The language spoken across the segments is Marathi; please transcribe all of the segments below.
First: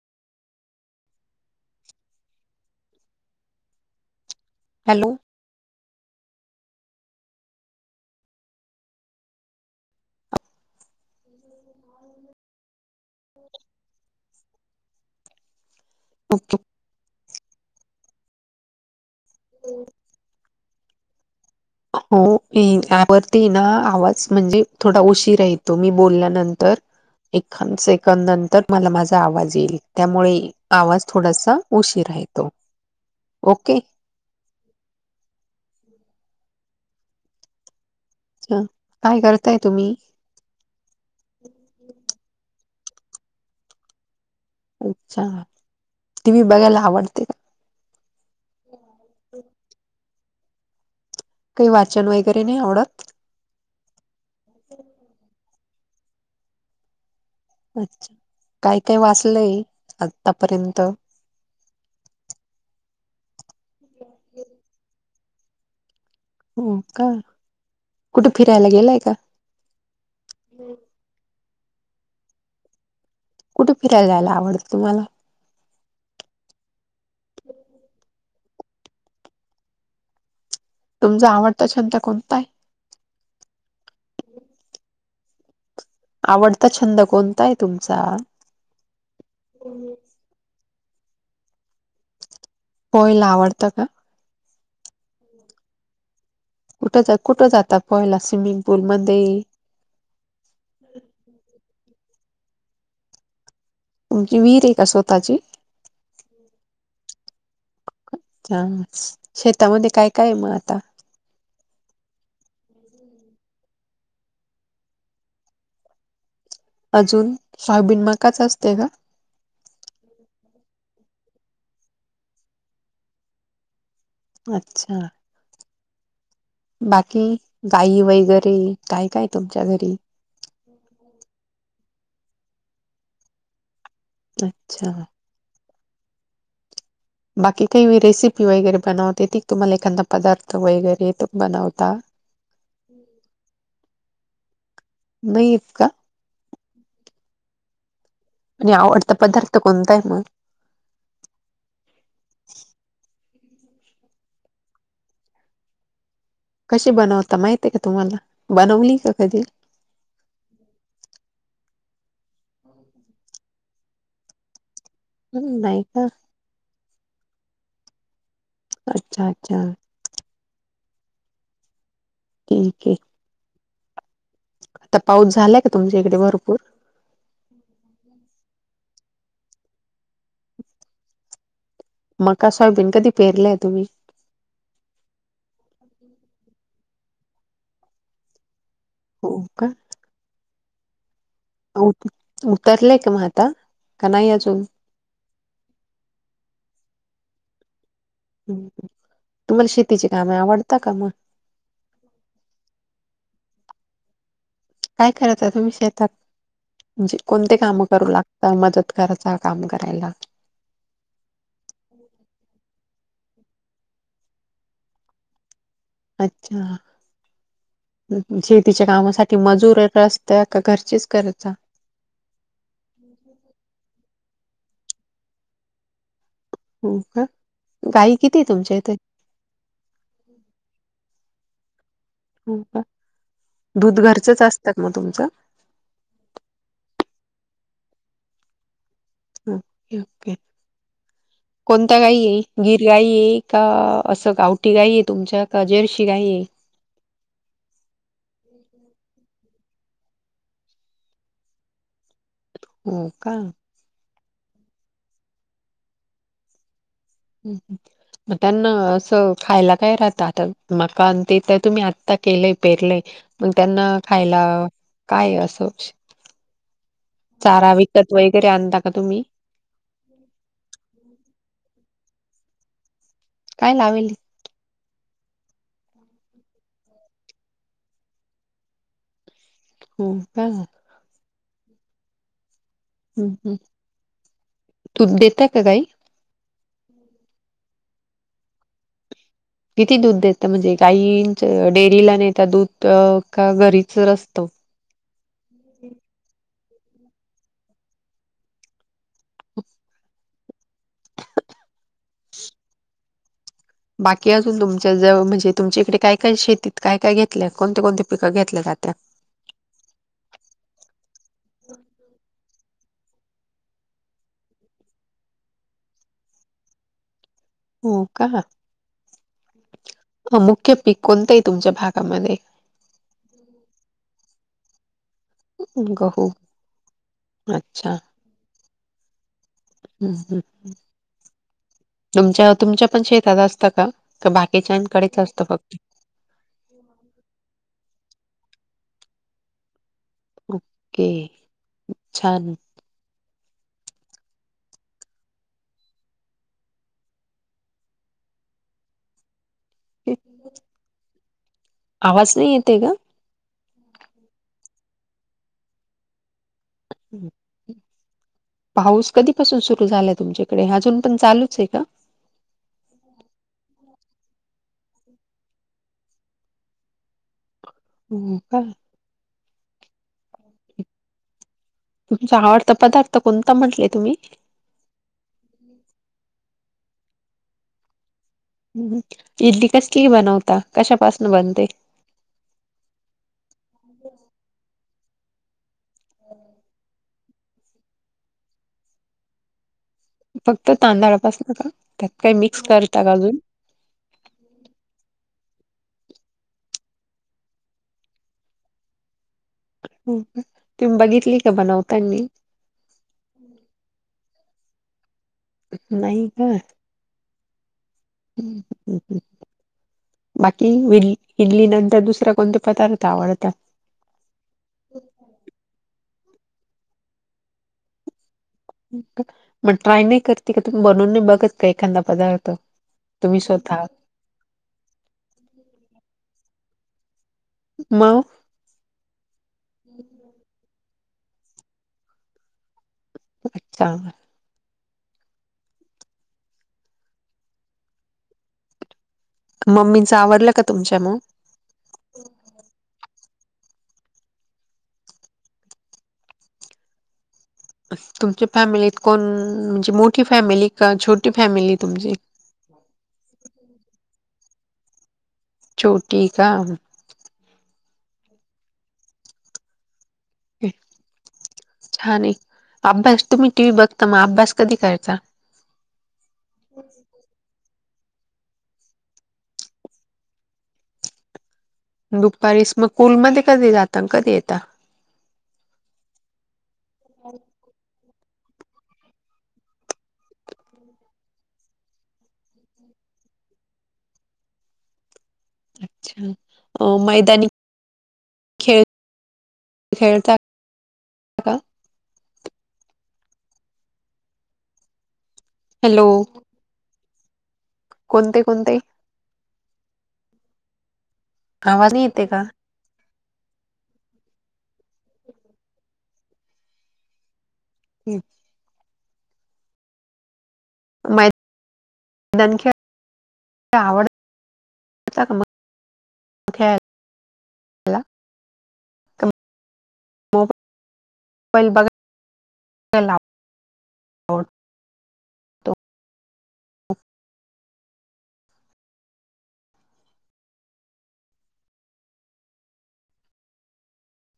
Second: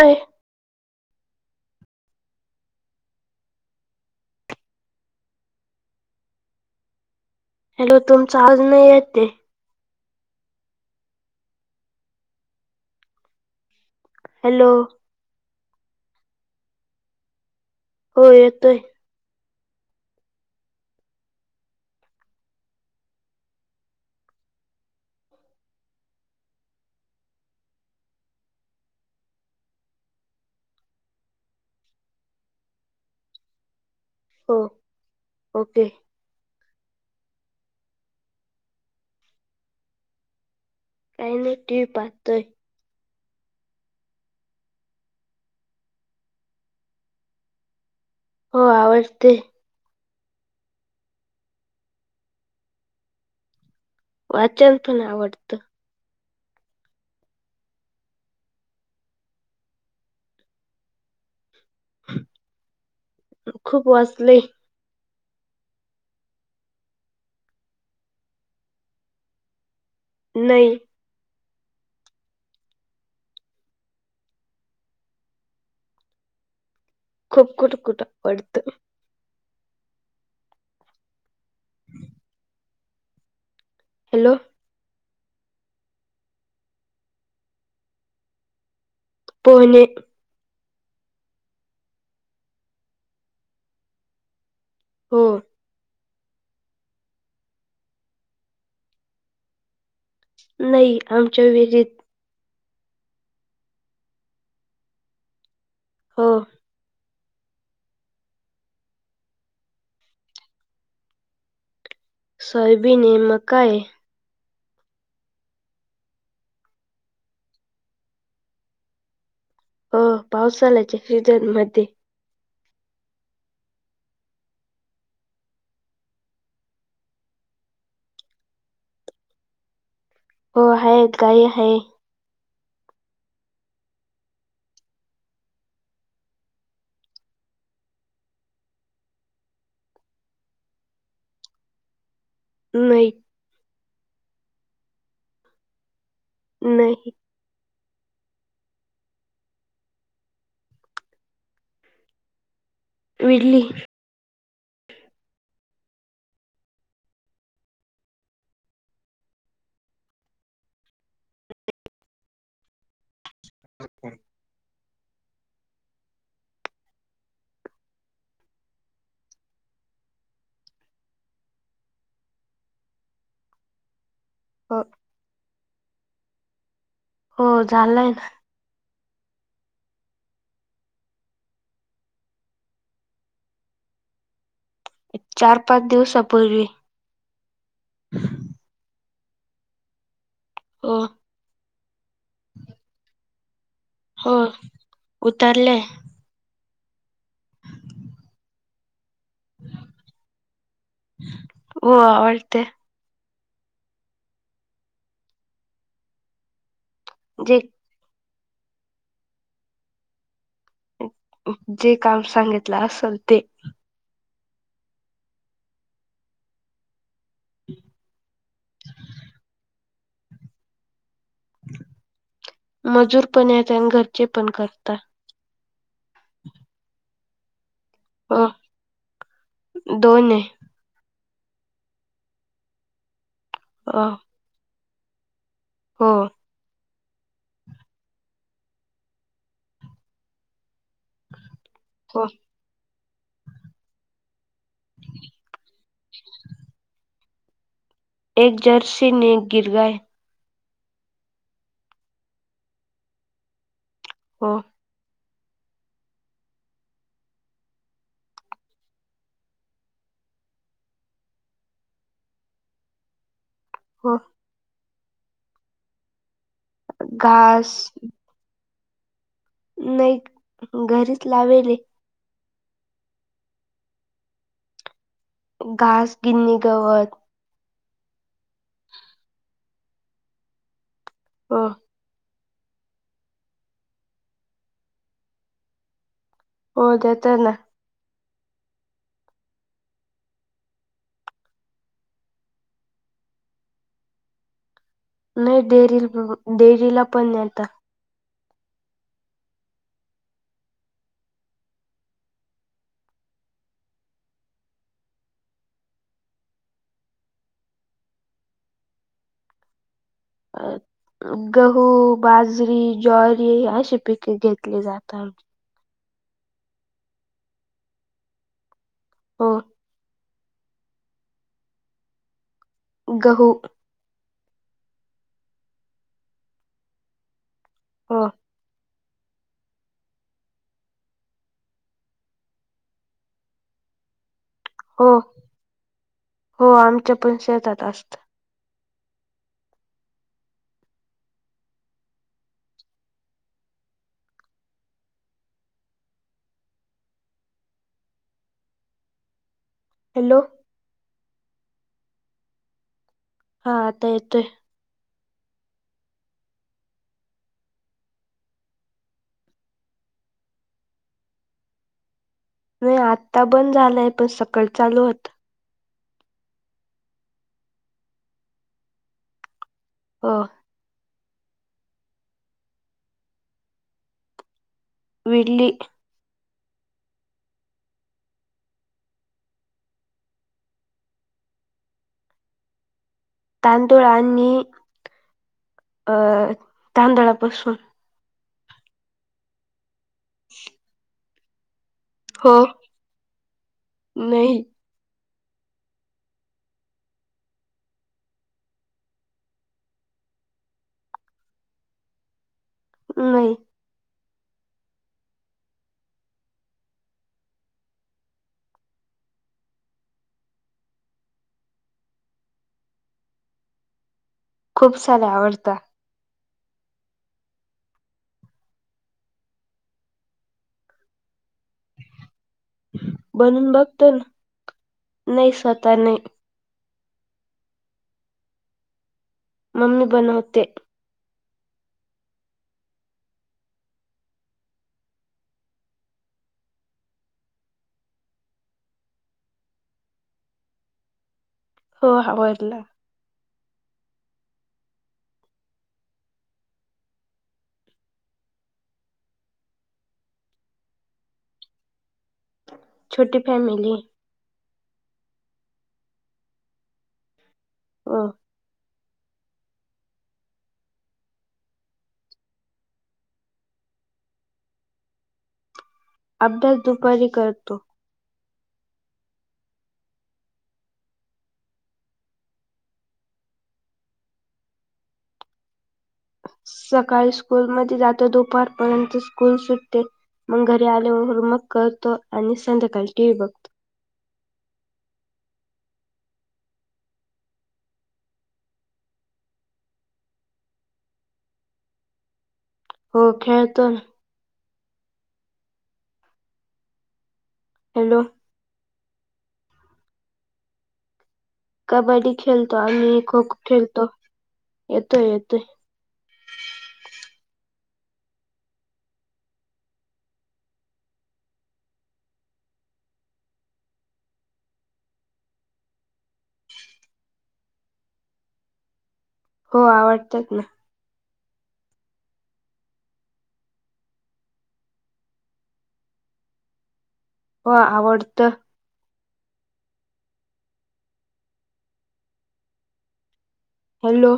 नाही. हॅलो. हॅलो. तुमचा आवाज नाही येते. [unintelligible] हॅलो. ओके. हो येतोय. हो [unintelligible] हो यावरती ना. आवाज म्हणजे थोडा उशीर यतो. मी बोलल्यानंतर. एखाद्या सेकंद नंतर. तुमला माझा आवाज येईल. त्यामुळे आवाज थोडासा उशीरा येतो. ओके. हो. ओके. अच्छा. काय करताय तुम्ही? काही नाही. टीव्ही पाहतोय. अच्छा. टी व्ही बघायला आवडते का? हो आवडते. काही वाचन वगैरे नाही आवडत. वाचन पण आवडतं. अच्छा. काय काय वाचलंय? आतापर्यंत. खूप वाचलय. हो का? कुठे फिरायला गेलाय का? नाही. कुठ फिरायला जायला आवडतं तुम्हाला. खूप कुठ कुठ आवडतं. तुमचा आवडता छंद कोणताय? हॅलो. आवडता छंद कोणताय तुमचा? पोहने. पोहायला आवडतं का? हो. कुठं ज, कुठं जाता पोहायला. स्विमिंग पूल मध्ये. नाही. आमच्या वीहीरीत. तूमची वीहीरे का स्वतःची? हो. च, शेतामध्ये काय काय मग आता. सॉयबीने, मकाये. अजून. सोयाबीन मकाच असते का? हो. पावसाळ्याच्या सीझन मध्ये. अच्छा. बाकी गाई वगैरे काय काय तुमच्या घरी हो आहे काय आहे अच्छा बाकी काही रेसिपी वगैरे बनवते ती तुम्हाला एखादा पदार्थ वगैरे तो बनवता [inaudible] नाही नाहीत का नाही म्हणजे आवडता पदार्थ कोणता आहे मग बडली कसे बनवता माहित आहे का तुम्हाला बनवली का कधी [inaudible] अच्छा हम् नाहीय का अच्छा अच्छा के हो पाऊस झालाय का तुमच्या इकडे भरपूर हो झालंय ना मकासॉयबीन कधी पेरलंय तुम्ही चार पाच दिवसापूर्वी हो का अ उतरलेय का म आता. का नाही हो अजून? उतरले. तुम्हाला शेतीचे काम आवडत का मग. हो आवडते काय करता आहे तुम्ही शेतात म्हणजे कोणते जे काम करू लागता मदत करायचा काम करायला जे काम सांगितलं असेल ते अच्छा शेतीच्या कामासाठी मजूर तरका घरचीच गरज आहे मजूर पण या घरचे पण करतात हो का गाई किती हो तुमच्या इथे दोन आहे का दूध अ घरचेच असतात मग तुमचं हो ओके ओके कोणत काही हो येईल गिर गाई का असं गावठीी गाई आहे तुमच्या का जर्शी गाई आहे. एक जर्स नक गिर गय हो का ह हम् हम् मग त्यांना असं खायला काय राहत आता म ते तर तुम्ही आत्ता केलंय पेरलंय मग त्यांना हो खायला काय असो घास चारा विकत वगैरे आणता का तुम्ही नाही घरीच लावेले काय लावेल घास गिननी गवत ह होय हो हम् हम् तू दता का काही. हो दे्याता ना. किती दूध देत म्हणजे काही इंच डेअरीला नता दूध का घरीच र असतं. नाही डेरी डेरीला पण येता. [inaudible] बाकी अजून तुमच्या ज म्हणजे तुमच्या इकडे काय काय शेतीत काय काय घेतलं कोणती कोणती पिकं घेतल्या जात्यात? अ गहू, बाजरी, ज्वारी अशी पिके घेतली जातात. हो का? हो. मुख्य पीक कोणतं आहे तुमच्या भागामध्ये? गहू. गहू अच्छा.. हो. हम्म हम्म. तुमच्या तुमच्या पण शेतात असतं का का हो बाकीच्यांकडेच असतं फक्त? हो आमच्या पण शेतात असत. ओके छान. हॅलो! आवाज नाही येतय का? हा आता येतोय. हम्म. पाऊस कधीपासून सुरू झालाय तुमच्याकडे अजून पण चालूच आहे का? नाही आत्ता बंद झालंय पण सकाळ चालू होत. हो का. हं. तुमचा आवडता पदार्थ कोणता म्हंटले तुम्ही? विडली. हम्म इडली कसली क बनवता कशापासून बनते? तांदूळ आणि अं तांदळापासून. फक्त तांदळापासन का त्यात काही हो मिक्स करता का अजून? नाही. तुमी बघितली का बनवतानी? नाही. नाही का? हम् हम हम. बाकी विड इडली नंतर दुसरा कोणते पदार्थ आवडता? खूप सारे आवडता. मग ट्राय नाही करते का तुम्ही बनवून नाही बघत का एखादा पदार्थ? तुम्ही बनून स्वतः बघतो ना नाही स्वतः नाही. मग? मम्मी बनवते. अच्छा. मम्मीचं आवरलं का तुमच्या मग? हो आवरल. तुमच्या फॅमिलीत कोण म्हणजे मोठी फॅमिली का छोटी फॅमिली तुमची? छोटी फॅमिलीय. छोटी का? हम्म. छान आहे अभ्यास तुम्ही टी. व्ही बघता मग अभ्यास कधी करायचा आभ्यास दुपारी करतो. दुपारीस मग कुलमध्येध्ये कधी जात कधी येतात. सकाळी स्कूलमध्येध्ये जातो दुपर. परंतु स्कूल सुटते मग घरी आल्यावर होमवर्क करतो. आणि संध्याकाळी टी. व्ही बघतो. अच्छा अ मैदानी खेळ खेळता. का हो खेळ तर हॅलो. हॅलो कोणते कोणते? आवाज नाही येते कबड्डी का खेळतो. आणि खो खो खेळतो येतोय येतोय. ह. मै मै खळ आवड. क हला. हो आवडतात ना. मोबाईल बघा. आवडतो. [inaudible] हो आवडत. हॅलो!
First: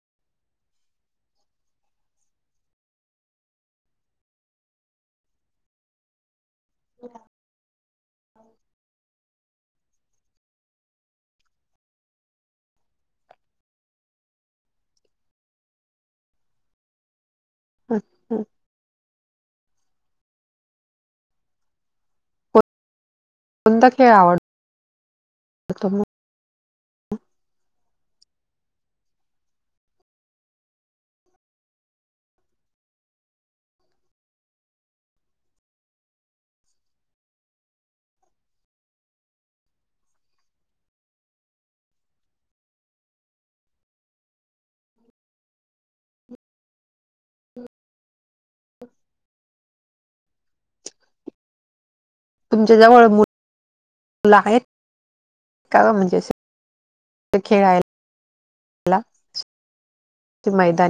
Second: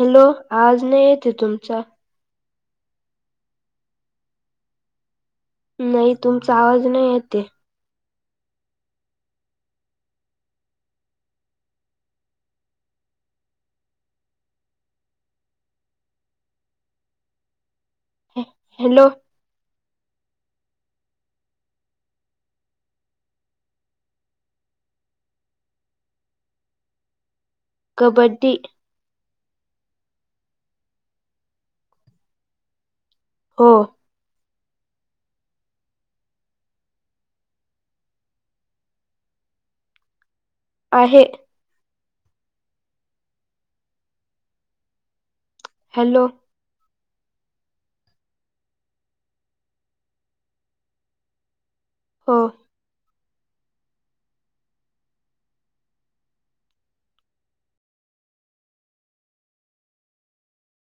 हॅलो आज नाही येते तुमचा? नाही तुमचा आवाज नाही येते. ह. कोणता हॅलो. कोणता? खेळ आवडत. कबड्डी.. हो. आहे. हॅलो. हा. तुमच्या जवळ मु मु आहेत. का ग म्हणजे अस खेळायला मैदानी